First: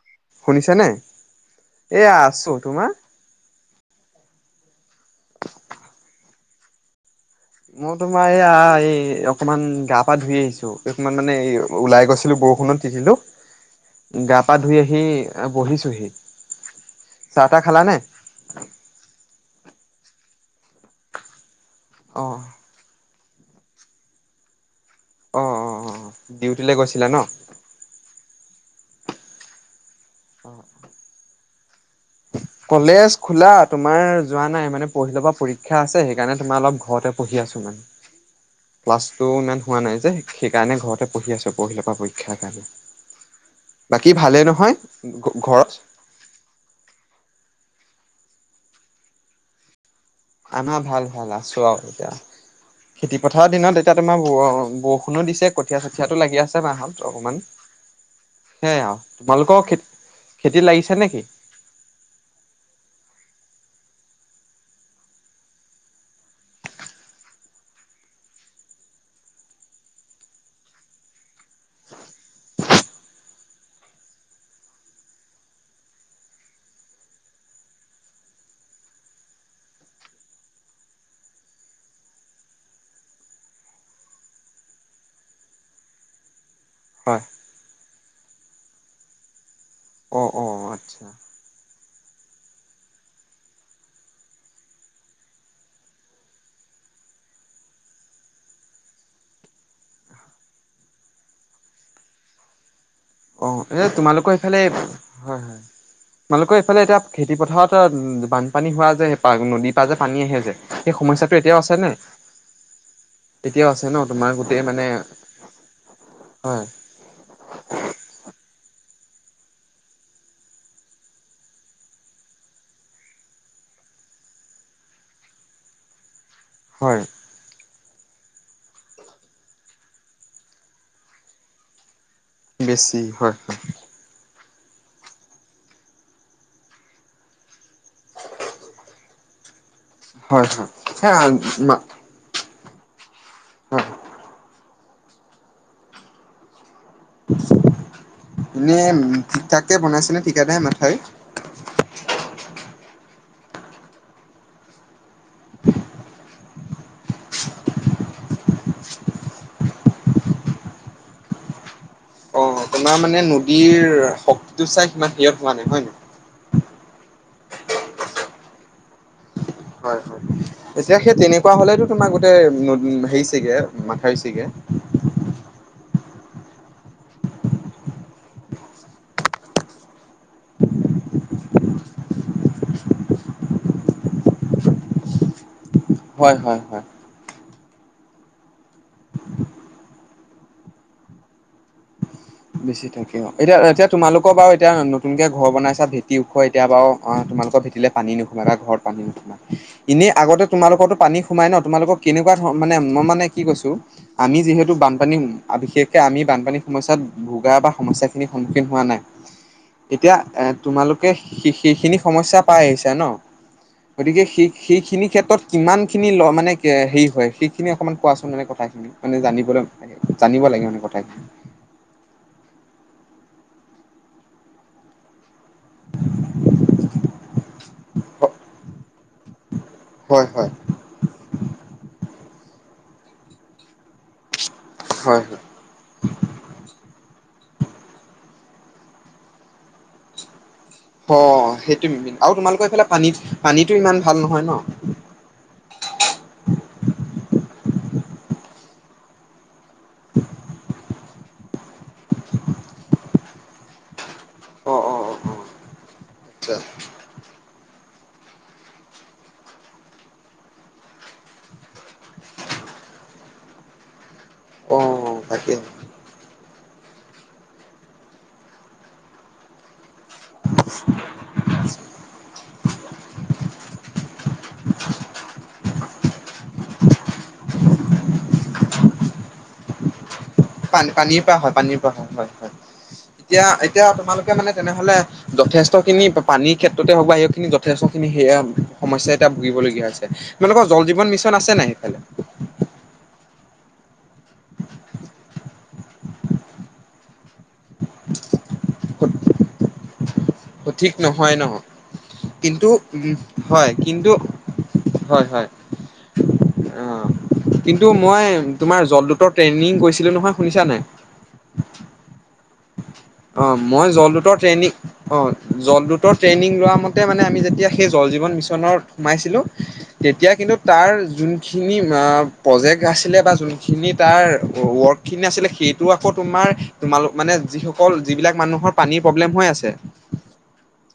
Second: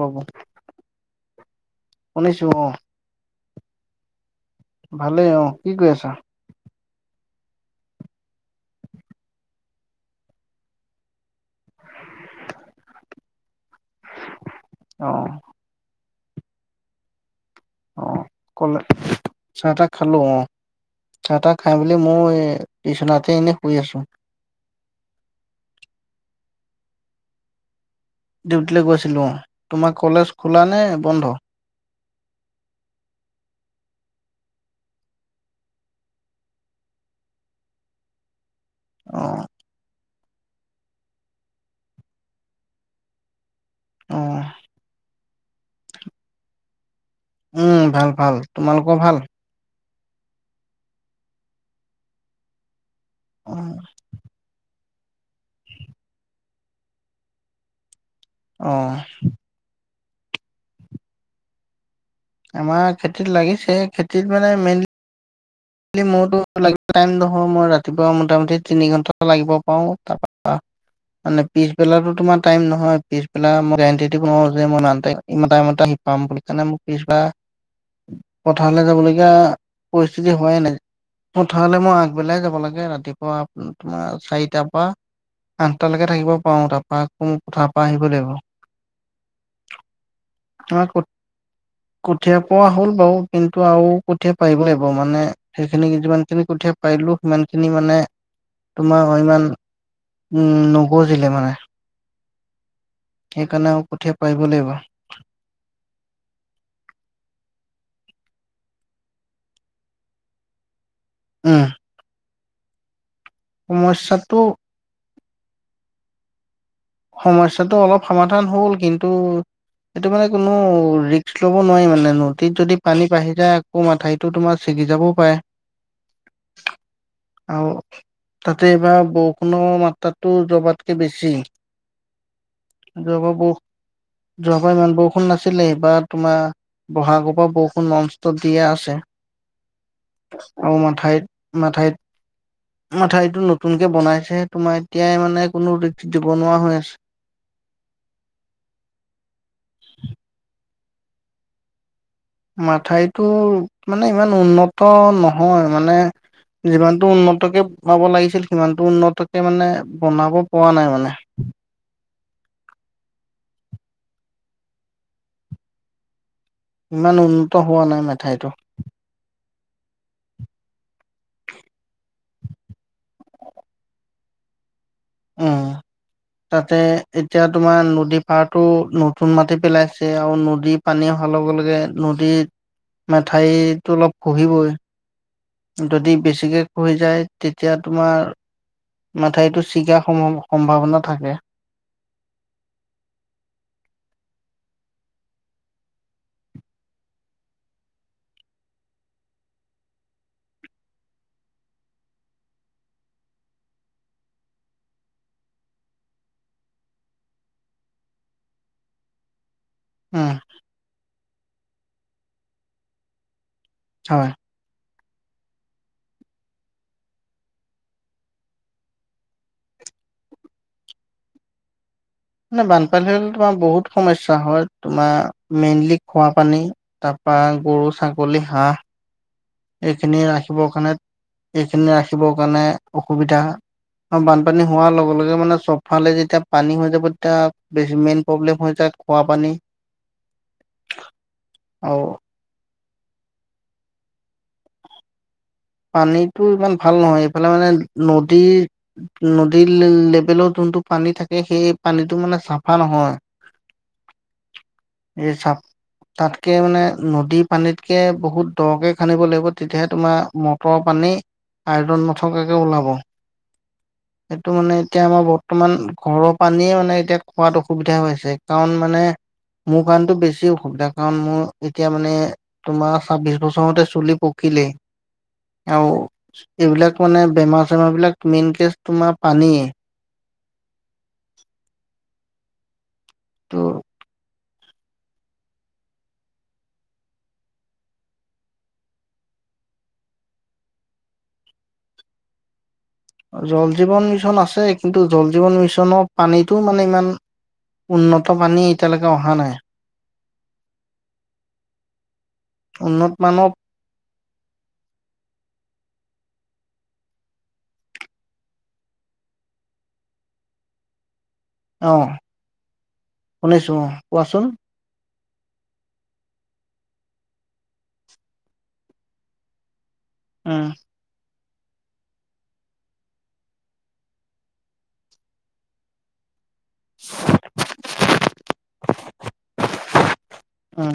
পাব শুনিছানে এয়া শুনিছো আছো অ তোমাৰ। ভালেই অ কি কৰি আছা। মই তোমাৰ এইয়া এই অকমান গা পা ধুই আহিছো অকমান মানে ওলাই গৈছিলো বৰষুণত তিতিলো। গা পা ধুই আহি অ বহিছোহি। চাহ তাহ খালানে। অ কলে চাহ তাহ খালো অ চাহ তাহ। খাই বুলি মোৰ অ এই টিউচনত। এনে শুই আছো। অ অ অ ডিউটিলৈ গৈছিলা ন। ডিউটিলৈ গৈ আছিলো অ তোমাক। কলেজ খোলা নে বন্ধ। কলেজ খোলা তোমাৰ যোৱা নাই মানে পৰখিলে পৰা পৰীক্ষা আছে সেইকাৰণে তোমাৰ অলপ ঘৰতে পঢ়ি আছো মানে। ক্লাছ অ টো ইমান হোৱা নাই যে। সেইকাৰণে ঘৰতে পঢ়ি আছো পৰা পৰীক্ষাৰ কাৰণে। বাকী অ ভালে নহয়। ঘৰত। উম ভাল-ভাল তোমালোকেও ভাল। আনা ভাল-ভাল আছোঁ আৰু । খেতি পথাৰৰ অ দিনত এতিয়া তোমাৰ । দিছে কঠীয়া-চঠীয়াটো লাগি আছে মাহঁত অকমান। অ সেয়া তোমালোকৰ । খেতি লাগিছে নেকি। আমাৰ খেতিত লাগিছে খেতিত মানে মেইনলি। [inaudible] টাইম নহয় মই ৰাতিপুৱা মোটামুটি তিনি ঘণ্টা লাগিব পাৰো তাৰ মানে পিছবেলা তোমাৰ টাইম নহয় পিছবেলা মই গেৰাণ্টি দিব নোৱাৰো যে মই ইমান । হোৱাই নাই পথাৰলৈ মই আগবেলাই যাব লাগে ৰাতিপুৱা তোমাৰ চাৰিটা পৰা আঠলেকে থাকিব পাৰো হয় তাৰ পৰা আহিব লাগিব। অ অ আমাৰ আচ্ছা। কঠীয়া পোৱা হ'ল বাৰু কিন্তু আৰু কঠীয়া পাৰিব লাগিব। মানে সেইখিনি যিমান খিনি কঠিয়ী পাৰিলো সিমান খিনি মানে তোমাৰ ইমান নগজিলে মানে। অ সেইকাৰণে আৰু এই কঠীয়া তোমালোকৰ পাৰিব এইফালে লাগিব। হয় হয় তোমালোকৰ এইফালে এতিয়া খেতি পথাৰত। বানপানী হোৱা যে নদীৰ পৰা যে পানী আহে যে সেই সমস্যাটো উম এতিয়াও আছেনে। এতিয়াও আছে ন তোমাৰ সমস্যাটো গোটেই মানে। [unintelligible] সমস্যাটো অলপ সমাধান হ'ল কিন্তু সেইটো মানে কোনো ৰিস্ক লব নোৱাৰি মানে নদীত যদি পানী বাঢ়ি যায় আকৌ মাথাইটো তোমাৰ ছিগি যাবও পাৰে। হয় আহ তাতে এইবাৰ বৰষুণৰ মাত্ৰাটো যোৱাবাৰতকে বেছি বেছি যোৱাবাৰ হয় বৰ যোৱাবাৰ ইমান বৰষুণ নাছিলে ইবাৰ তোমাৰ ব'হাগৰ পৰা বৰষুণ ননষ্টপ দিয়ে আছে হয় হয় । সেই মঠা মাথাইত নতুনকে বনাইছে তোমাৰ এতিয়াই মানে কোনো ৰিস্ক দি বনোৱা হৈ আছে এনেই ঠিক-ঠাকে বনাইছে নে ঠিকেদাৰে সেই মাথাইটো মানে ইমান উন্নত নহয় মানে যিমানটো উন্নতকে বনাব লাগিছিল সিমানটো উন্নতকে মানে বনাব পৰা নাই মানে আপোনাৰ মানে নদীৰ শক্তিটো চাই সিমান সিয়ত হোৱা নাই। হয় নাই? ইমান উন্নত হোৱা নাই মথাইটো হয় হয় এতিয়া সেই তেনেকুৱা হলেতো তোমাক গোটেই হেৰিছেগে মাথাই ছিগে। উ তাতে এতিয়া তোমাৰ নদী পাৰতটো নতুন মাটি পেলাইছে আৰু নদী পানী অহাৰ লগে লগে নদীত মেঠাইতটো অলপ খহিবই যদি হয় হয় বেছিকে হয় খহি যায় তেতিয়া তোমাৰ মাথাইতো চিগা সম্ভাৱনা থাকে বেছি থাকে অ এতিয়া এতিয়া তোমালোকৰ বাৰু এতিয়া নতুনকে ঘৰ বনাইছা ভেটি ওখ এতিয়া বাৰু তোমালোকৰ ভেটিলে পানী নোসোমাই বা ঘৰত পানী নোসোমাই । এনেই আগতে তোমালোকৰো পানী সোমাই ন? তোমালোকৰ কেনেকুৱা ধৰ মানে মই মানে কি কৈছো আমি যিহেতু বানপানী বিশেষকে আমি বানপানী সমস্যাত ভোগা বা সমস্যাখিনিৰ সন্মুখীন হোৱা নাই এতিয়া উম এ তোমালোকে সেইখিনি সমস্যা পাই আহিছা ন গতিকে হয় সেই সেইখিনিক ক্ষেত্ৰত কিমান খিনি মানে হেৰি হয় সেইখিনি অকমান কোৱাচোন মানে কথাখিনি মানে জানিবলৈ জানিব লাগে মানে কথাখিনি মানে বানপানী হলে তোমাৰ বহুত সমস্যা হয় তোমাৰ মেইনলি খোৱা পানী তাৰ পৰা গৰু, ছাগলী, হাঁহ এইখিনি হয় হয় ৰাখিব কাৰণে এইখিনি ৰাখিব কাৰণে অসুবিধা বান পানী হোৱাৰ লগে হয় লগে হয়। মানে চপফালে যেতিয়া পানী হৈ যাব তেতিয়া বেছি মেইন প্ৰব্লেম হৈ যায় খোৱা পানী অ সেইটো মেইন আৰু তোমালোকৰ এইফালে পানীত পানীতো ইমান ভাল নহয় ন পানীতো ইমান ভাল নহয় এইফালে মানে নদীৰ নদীৰ লেবেলত যোনটো পানী থাকে সেই পানীটো মানে চাফা নহয় অ অ অ এই অ চাপ তাতকে আচ্ছা মানে নদী পানীতকে বহুত দকে খান্দিব লাগিব তেতিয়াহে তোমাৰ মটৰৰ পানী আইৰণ নথকাকে ওলাব সেইটো মানে অ এতিয়া আমাৰ তাকে বৰ্তমান ঘৰৰ পানীয়ে মানে এতিয়া খোৱাত অসুবিধা হৈছে কাৰণ মানে মোৰ কাৰনেটো বেছি অসুবিধা কাৰণ মোৰ এতিয়া মানে, তোমাৰ ছাব্বিশ বছৰতে চুলি পকিলে, আৰু এইবিলাক মানে বেমাৰ- চেমাৰ বিলাক মেইন কেচ তোমাৰ পানীয়ে, পানীৰ পা হয় পানীৰ পা হয়- হয়- হয় এতিয়া- ত' এতিয়া তোমালোক, এতিয়া মানে তেনেহলে যথেষ্ট খিনি পানীৰ ক্ষেত্ৰতে হওক বা সেইখিনি যথেষ্টখিনি সেয়া সমস্যা এতিয়া ভুগিবলগীয়া হৈছে তোমালোকৰ জল- জীবন -মিছন আছে নাই সেইফালে,? জল- জীৱন -মিছন আছে কিন্তু জল- জীৱন- -মিছনৰ পানীটো মানে ইমান উন্নত, পানী এতিয়ালৈকে অহা নাই, ত, ঠিক নহয় নহ, কিন্তু উন্নত উম, মানৰ হয় কিন্তু হয়, হয়, অ', কিন্তু মই তোমাৰ জলদূতৰ ট্ৰেইনিং কৰিছিলো নহয় শুনিছা নে নাই,? অহ, অহ, মই জলদূতৰ ট্ৰেনিং অ, জলদূতৰ ট্ৰেইনিং লোৱা মতে মানে আমি যেতিয়া সেই জল-জীৱন -মিছনত সোমাইছিলোঁ, তেতিয়া কিন্তু উম তাৰ যোন, খিনি প্ৰজেক্ট আছিলে বা যোনখিনি তাৰ ৱৰ্কখিনি আছিলে সেইটো আকৌ তোমাৰ, তোমালোক মানে যিসকল, অকল যিবিলাক মানুহৰ পানীৰ প্ৰবলেম হৈ আছে, উম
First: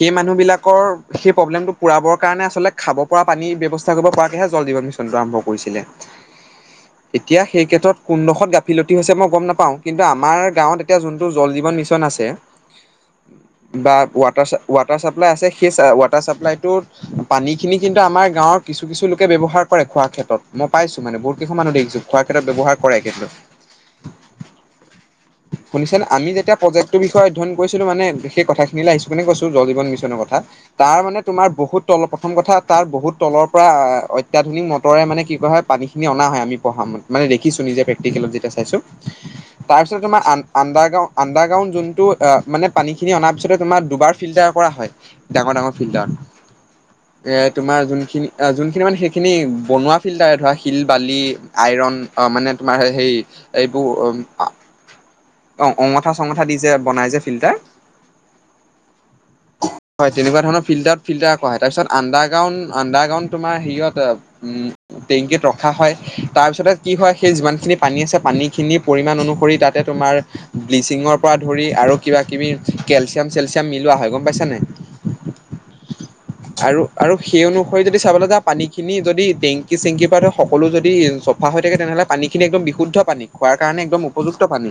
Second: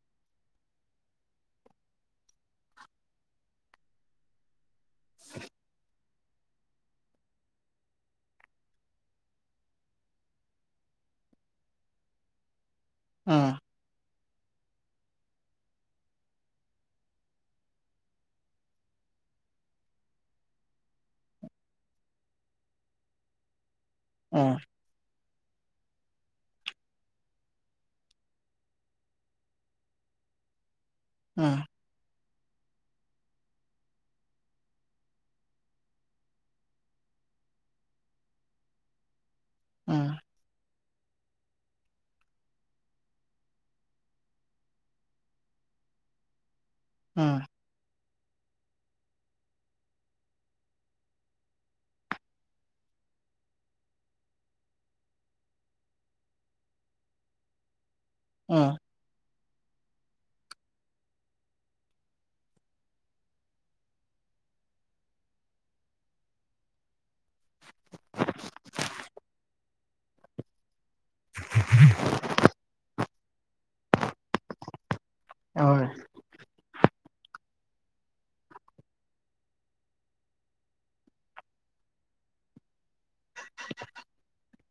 সেই মানুহবিলাকৰ সেই প্ৰব্লেমটো পুৰাবৰ কাৰণে আচলতে খাব পৰা পানীৰ ব্যৱস্থা কৰিব পৰাকেহে জল- জীৱন -মিছনটো আৰম্ভ কৰিছিলে। এতিয়া সেই ক্ষেত্ৰত কোনডোখত গাফিলতি হৈছে মই গম নাপাওঁ, কিন্তু আমাৰ গাঁৱত এতিয়া যোনটো জল- জীৱন- মিছন আছে, উম বা ৱাট, ৱাটাৰ ছাপ, ৱাটাৰ চাপ্লাই আছে সেই ৱাটাৰ চাপ্লাইটোত পানীখিনি কিন্তু আমাৰ গাঁৱৰ কিছু-কিছু লোকে ব্যৱহাৰ কৰে খোৱাৰ ক্ষেত্ৰত, মই পাইছো মানে বহুত কেইুমান মানুহ দেখিছো খোৱাৰ ক্ষেত্ৰত ব্যৱহাৰ কৰে কিন্তু। উম, শুনিছেনে, আমি যেতিয়া প্ৰজেক্টটোৰ বিষয়ে অধ্যয়ন কৰিছিলো মানে সেই কথাখিনি লে আহিছো, শুনি কৈছো জল- জীৱন -মিছনৰ কথা, তাৰ মানে তোমাৰ বহুত তলত, প্ৰথম কথা তাৰ বহুত তলৰ পৰা অত্যাধুনিক মটৰে মানে কি কৰা হয় পানীখিনি অনা হয়, আমি পঢ়া মতে, মানে দেখিছো নিজে প্ৰেক্টিকেলত যেতিয়া চাইছো, তাৰপিছত উম তোমাৰ আ-আন্দাৰ, আন্দাৰগ্ৰাউণ্ড যোনটো, অ-মানে পানী খিনি অনাৰ পিছতে তোমাৰ, দুবাৰ ফিল্টাৰ কৰা হয়, ডাঙৰ-ডাঙৰ ফিল্টাৰত। উম এ, তোমাৰ যোন, খিনি অ-যোনখিনি মানে সেইখিনি বনোৱা ফিল্টাৰে ধৰা শিল, বালি, আইৰণ মানে তোমাৰ হেৰী এইবোৰ, অ', অঙঠা-চঙঠা দি যে বনাই যে, ফিল্টাৰ উম, হয়, তেনেকুৱা ধৰণৰ ফিল্টাৰত, ফিল্টাৰ কৰা হয়। তাৰ পিছত আন্দাৰগ্ৰাউণ্ড-আন্দাৰগ্ৰাউণ্ড তোমাৰ হেৰিয়ত, অপ-উম, টেংকিত ৰখা হয়। তাৰ পিছতে কি হয়, সেই যিমানখিনি পানী আছে, পানীখিনি পৰিমান অনুসৰি তাতে তোমাৰ, [unintelligible] ব্লিচিঙৰ পৰা ধৰি আৰু কিবা-কিবি, কেলচি, চিয়াম-চেলচিয়াম মিলোৱা হয়, গম পাইছা নাই? হয়। আৰু আৰু সেই অনুসৰি যদি চাবলৈ যাওঁ, পানীখিনি যদি টেংকি-চেংকিৰ পৰা সকলো যদি চফা হৈ থাকে, তেনেহ'লে পানীখিনি একদম বিশুদ্ধ পানী, খোৱাৰ কাৰণে একদম উপযুক্ত পানী।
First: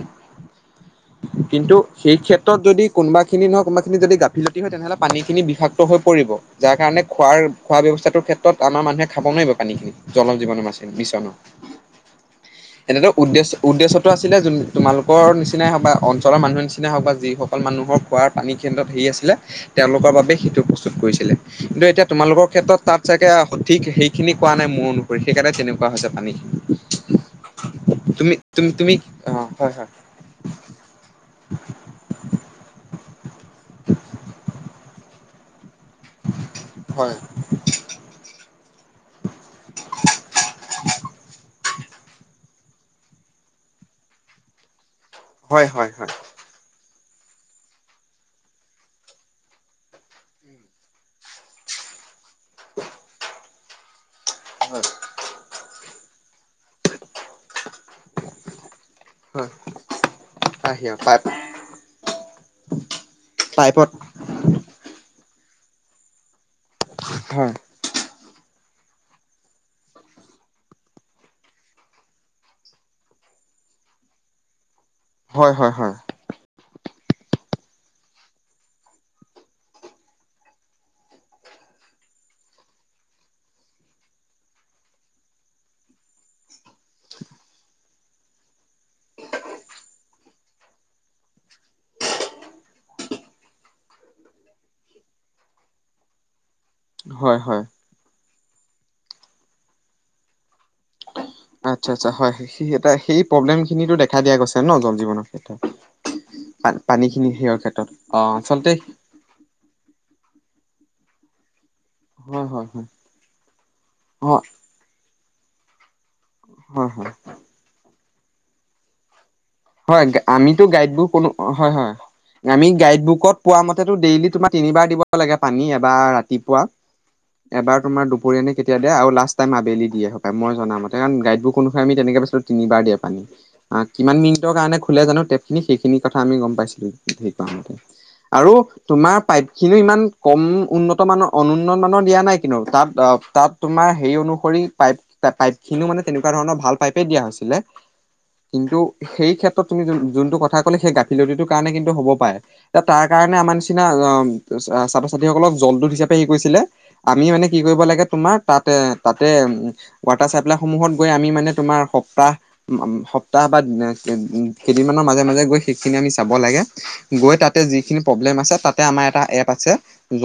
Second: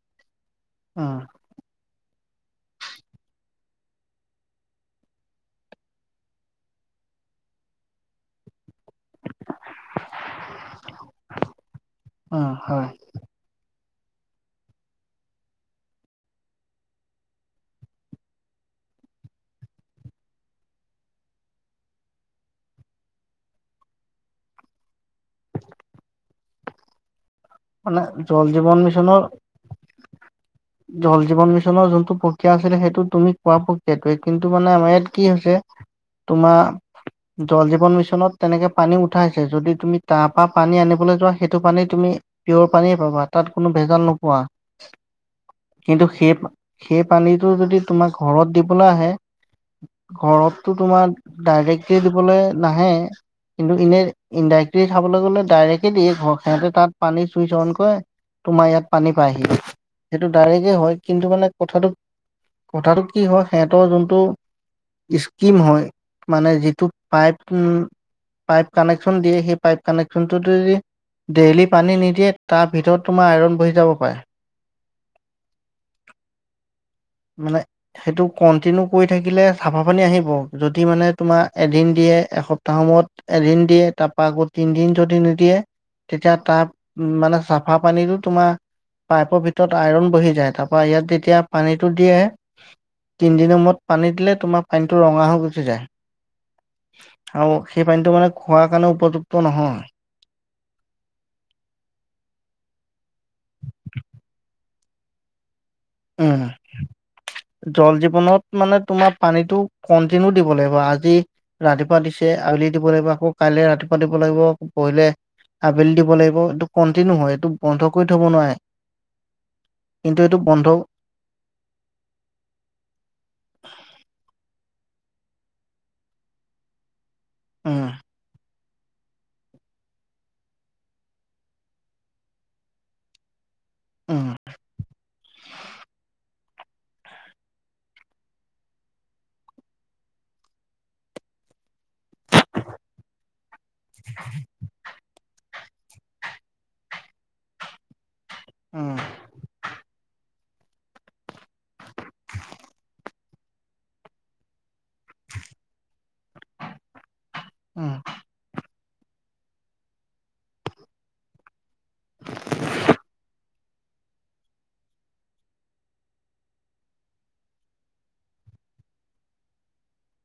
উম কিন্তু, সেই ক্ষেত্ৰত যদি কোনোবাখিনি নহয় কোনোবাখিনি যদি গাফিলতি হয় তেনেহ'লে পানীখিনি বিষাক্ত হৈ পৰিব, যাৰ কাৰণে খোৱাৰ-খোৱা ব্যয়ৱস্থাটোৰ ক্ষেত্ৰত আমাৰ মানুহে খাব নোৱাৰিব পানীখিনি জল জীৱনৰ মাচ-মিচনৰ। উম হয় এনেতো উদ্দেশ্য উদ্দেশ্যটো আছিলে জোন-তোমালোক নিচি নিচিনাই হওঁক বা অঞ্চলৰ মানুহৰ নিচিনাই হওক বা যিসকল মানুহৰ খোৱাৰ পানী কেন্দ্ৰত হেৰি আছিলে, তেওঁলোকৰ বাবোবেই সেইটো প্ৰস্তুত কৰিছিলে, কিন্তু এতিয়া তোমালোকৰ ক্ষেত্ৰত তাত চাগে সঠিক সেইখিনি কোৱা নাই, মোৰ অনুসৰি সেইকাৰণে তেনেকুৱা হৈছে পানীখিনি। মানে জল জীৱন তুমি-তুমি-তুমি মিছনৰ অ', হয়-হয়। জল জীৱন মিছনৰ যোনটো প্ৰক্ৰিয়া আছিলে সেইটো তুমি কোৱা প্ৰক্ৰিয়াতোৱে, কিন্তু মানে আমাৰ ইয়াত কি হৈছে তোমাৰ, জল জীৱন মিছনত তেনেকে পানী উঠাইছে যদি তুমি তাৰ পৰা পানী আনিবলৈ যোৱা সেইটো পানী তুমি পিয়ৰ পানীয়ে পাবা তাত কোনো ভেজাল নোপোৱা। হয়, হয়, কিন্তু হয়। সেই সেই পানীটো যদি তোমাক ঘৰত দিবলৈ আহে, ঘৰততটো তোমাৰ ডাইৰেক্টকে দিবলৈ নাহে, কিন্তু ইনে হয় ইনডাইৰেকটলি খাবলৈ গ'লে ডাইৰেক্ট দিয়ে ঘৰ সিহঁৰ তাত পানী ছুইচ অন তোমাৰ ইয়াত পানী পাই আহি হয় সেইটো ডাইৰেক্টয়ে হয় কিন্তু মানে কথাটো কথাটো কি হয় সিহঁতৰ পাইপত যোনটো ইচ টিম হয় মানে যি তুক পাইপ হয় উম পাইপ কানেকশ্যন দিয়ে সেই পাইপ কানেকশ্যনটো যদি ডেইলী পানী নিদিয়ে তাৰ ভিতৰত তোমাৰ আইৰণ বহি যাব পাৰে। হয়, হয়, হয়। মানে সেইটো কন্টিনিউ কৰি থাকিলে চাফা পানী আহিব যদি মানে তোমাৰ এদিন দিয়ে এসপ্তাহ মূৰত এদিন দিয়ে তাৰপা আকৌ তিনদিন যদি নিদিয়ে তেতিয়া তাত মানে চাফা পানীটো তোমাৰ পাইপৰ ভিতৰত অইৰণ বহি যায় তাৰপা ইয়াত তেতিয়া পানী টো দিয়ে তিনিদিনৰ মূৰত পানী দিলে তোমাৰ পানীটো ৰঙা হৈ গুছি যায়। হয় হয় আৰু সেই পানীটো মানে খোৱাৰ কাৰণে উপযুক্ত নহয়। আচ্ছা, আচ্ছা হয় সেই সেই প্ৰব্লেমখিনিতো দেখা দিয়া গৈছে ন' জল জীৱনৰ ক্ষেত্ৰত। উম, পা পানী খিনি সেয়ৰ ক্ষেত্ৰত জল অ জীৱনত আচলতে মানে তোমাৰ পানীতটো কন্টিনিউ দিব লাগিব। আজি ৰাতিপুৱা দিছে হয় হয় আৱেলি হয় দিব লাগিব আকৌ কাইলে ৰাতিপুৱা দিব অ লাগিব পৰিলে আবেলি দিব লাগিব এইটো কটিনউ হয় এইটো বন্ধ কৰি থ'ব নোৱাৰে। হয় কিন্তু এইটো আমিতো বন্ধ গাইড বুক কোনো, হয়, হয় আমি গাইড বুকত পোৱা মতে ত' ডেইলী তোমাক তিনিবাৰ দিব লাগে পানী, এবাৰ ৰাতিপুৱা এবাৰ উম, তোমাৰ দুপৰীয়া নে কেতিয়া দিয়ে আৰু লাষ্ট টাইম আবেলি দিয়ে, মই জনামতে কাৰণ গাইডবোৰক অনুসৰি আমি তেনেকে পাইছিলো তিনিবাৰ দিয়ে পানী অ', কিমান মি উম, কাৰণে খুলে জানো তেক সেইখিনি কথা গম পাইছিল হেইকাৰণতে আৰু তোমাৰ পাইপ খিনি ইমান কম উন্নত মানৰ অনু উন্নত মানৰ দিয়া নাই কিন্তু তাত অ', তাত তোমাৰ হেৰি অনুসৰি পাইপ পাইপ খিনিও মানে তেনেকুৱা ধৰণৰ ভাল পাইপে দিয়া হৈছিলে। কিন্তু উম, এইটো ক্ষেত্ৰত তুমি যোনতো কথা ক'লে সেই গাফিলতি টোৰ কাৰণে হ'ব পাৰে তাৰ কাৰণে আমাৰ নিচিনা অ' ছাত্ৰ ছাত্ৰীসকলক জলদূত হিচাপে ই, কৰিছিলে আমি মানে কি কৰিব উম, লাগে তোমাৰ তাতে তাতে ৱাটাৰ চাপ্লাই সমূহত গৈ আমি মানে তোমাৰ সপ্তাহ উমহ সপ্তাহ বাদ নে কেইদিনমানৰ মাজে মাজে গৈ সেইখিনি আমি চাব লাগে গৈ তাতে যিখিনি প্ৰব্লেম আছে তাতে আমাৰ এটা এপ আছে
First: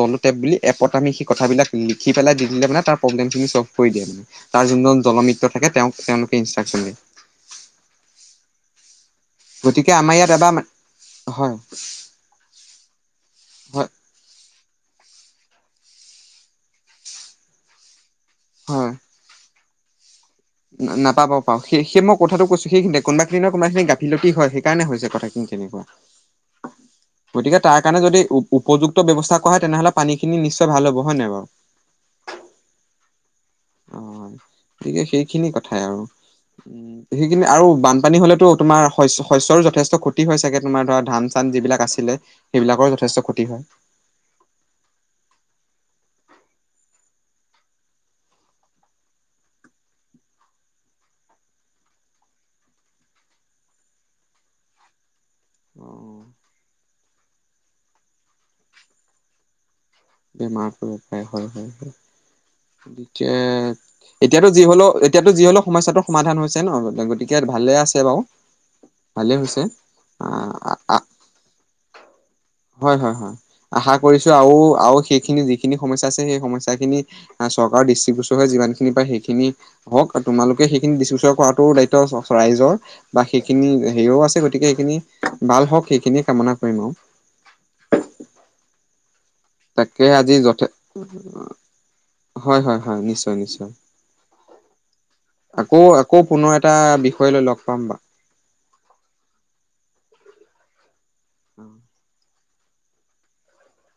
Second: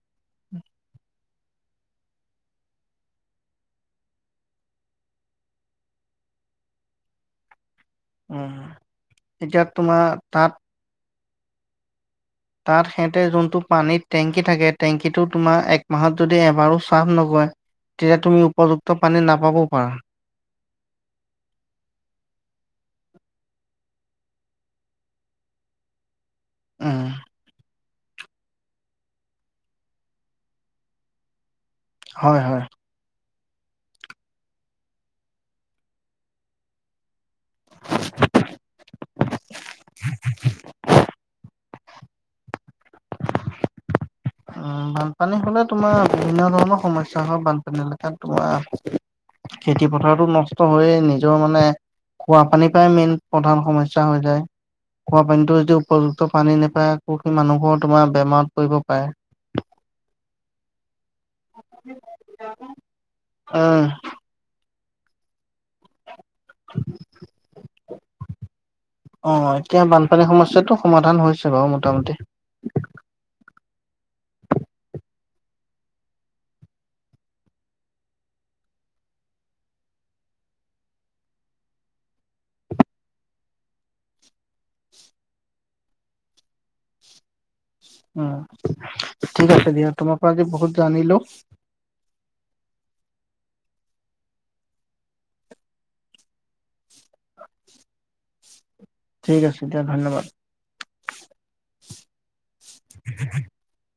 জলো টেপ বুলি এপত আমি সেই কথাবিলাক লিখি পেলাই দি দিলে মানে তাৰ প্ৰব্লেমখিন চল্ভ কৰি দিয়ে মানে তাৰ যোন জলমিত্ৰ থাকে তেওঁক তেওঁলোকে ইনষ্ট্ৰাকন দিয়ে। উমহ। গতিকে আমাৰ ইয়াত এবাৰ হয়। তাত সিহঁতে যোনটো হয় পানীত টেংকী থাকে টেংকীটো তোমাৰ একমাহত যদি এবাৰো চা্ফ নগৰে তেতিয়া তুমি হয় উপযুক্ত পানী নাপাব হয়। নাপাব পাওঁ সেই সেই মই কথাটো কৈছো সেইখিনিতে কোনোবাখিনি নহয় কোনোবাখিনি গাফিলতি হয় সেইকাৰণে হৈছে কথাখিনি তেনেকুৱা উম, গতিকে তাৰ কাৰণে যদি উপযুক্ত ব্যৱস্থা কৰা হয় তেনেহলে পানী খিনি নিশ্চয় ভাল হব হয় নাই বাৰু হয় হয়। অ' গতিকে সেইখিনি কথাই আৰু উ সেইখিনি আৰু বানপানী হলেতো তোমাৰ শ্ শস্যৰো যথেষ্ট ক্ষতি হয় চাগে তোমাৰ ধৰা ধান চান যিবিলাক আছিলে সেইবিলাকৰো যথেষ্ট ক্ষতি হয়। বানপানী হলে তোমাৰ বিভিন্ন ধৰণৰ সমস্যা হয় বানপানী একাত তোমাৰ খেতি পথাৰতো নষ্ট হৈয়ে নিজৰ মানে খোৱা পানীৰ পৰাই মেইন প্ৰধান সমস্যা হৈ যায় খোৱা পানীতো যদি অ উপযুক্ত পানী নেপায় পুখী মানুহৰ তোমাৰ বেমাৰত পৰিব পাৰে বেমাৰ কৰিব পায় হয় হয় হয়। যে, উম, এতিয়াতো যি হ'লেও এতিয়াতো যি হ'লে সমস্যাটো সমাধান হৈছে ন, গতিকে ভালে আছে বাউ ভালেই অ', হৈছে এতিয়া বানপানীৰ সমস্যাটো আ সমাধান হৈছে বাৰু মোটামুটি। হয়, হয়, হয় আশা কৰিছোঁ আৰু, আৰু সেইখিনি যিখিনি সমস্যা আছে সেই সমস্যাখিনি চৰকাৰৰ দৃষ্টিগোচৰ হৈ যিমানখিনি পা সেইখিনি হওঁক তোমালোকে সেইখিন দৃষ্টিগোচৰ কৰাটো দায়িত্ব ৰাইজৰ বা সেইখিনি হেয়িও আছে গতিকে সেইখিনি ভাল হওঁক সেইখিনিয়ে কামনা কৰিম আউ উম। ঠিক আছে দিয়া তাকে তোমাৰ পৰা আজি যথে বহুত জানিলো হয়, হয় হয়, নিশ্চয়, নিশ্চয় আকৌ, আকৌ পুনৰ এটা বিষয় লৈ লগ পাম বা ঠিক আছে দিয়া ধন্যবাদ অ [unintelligible]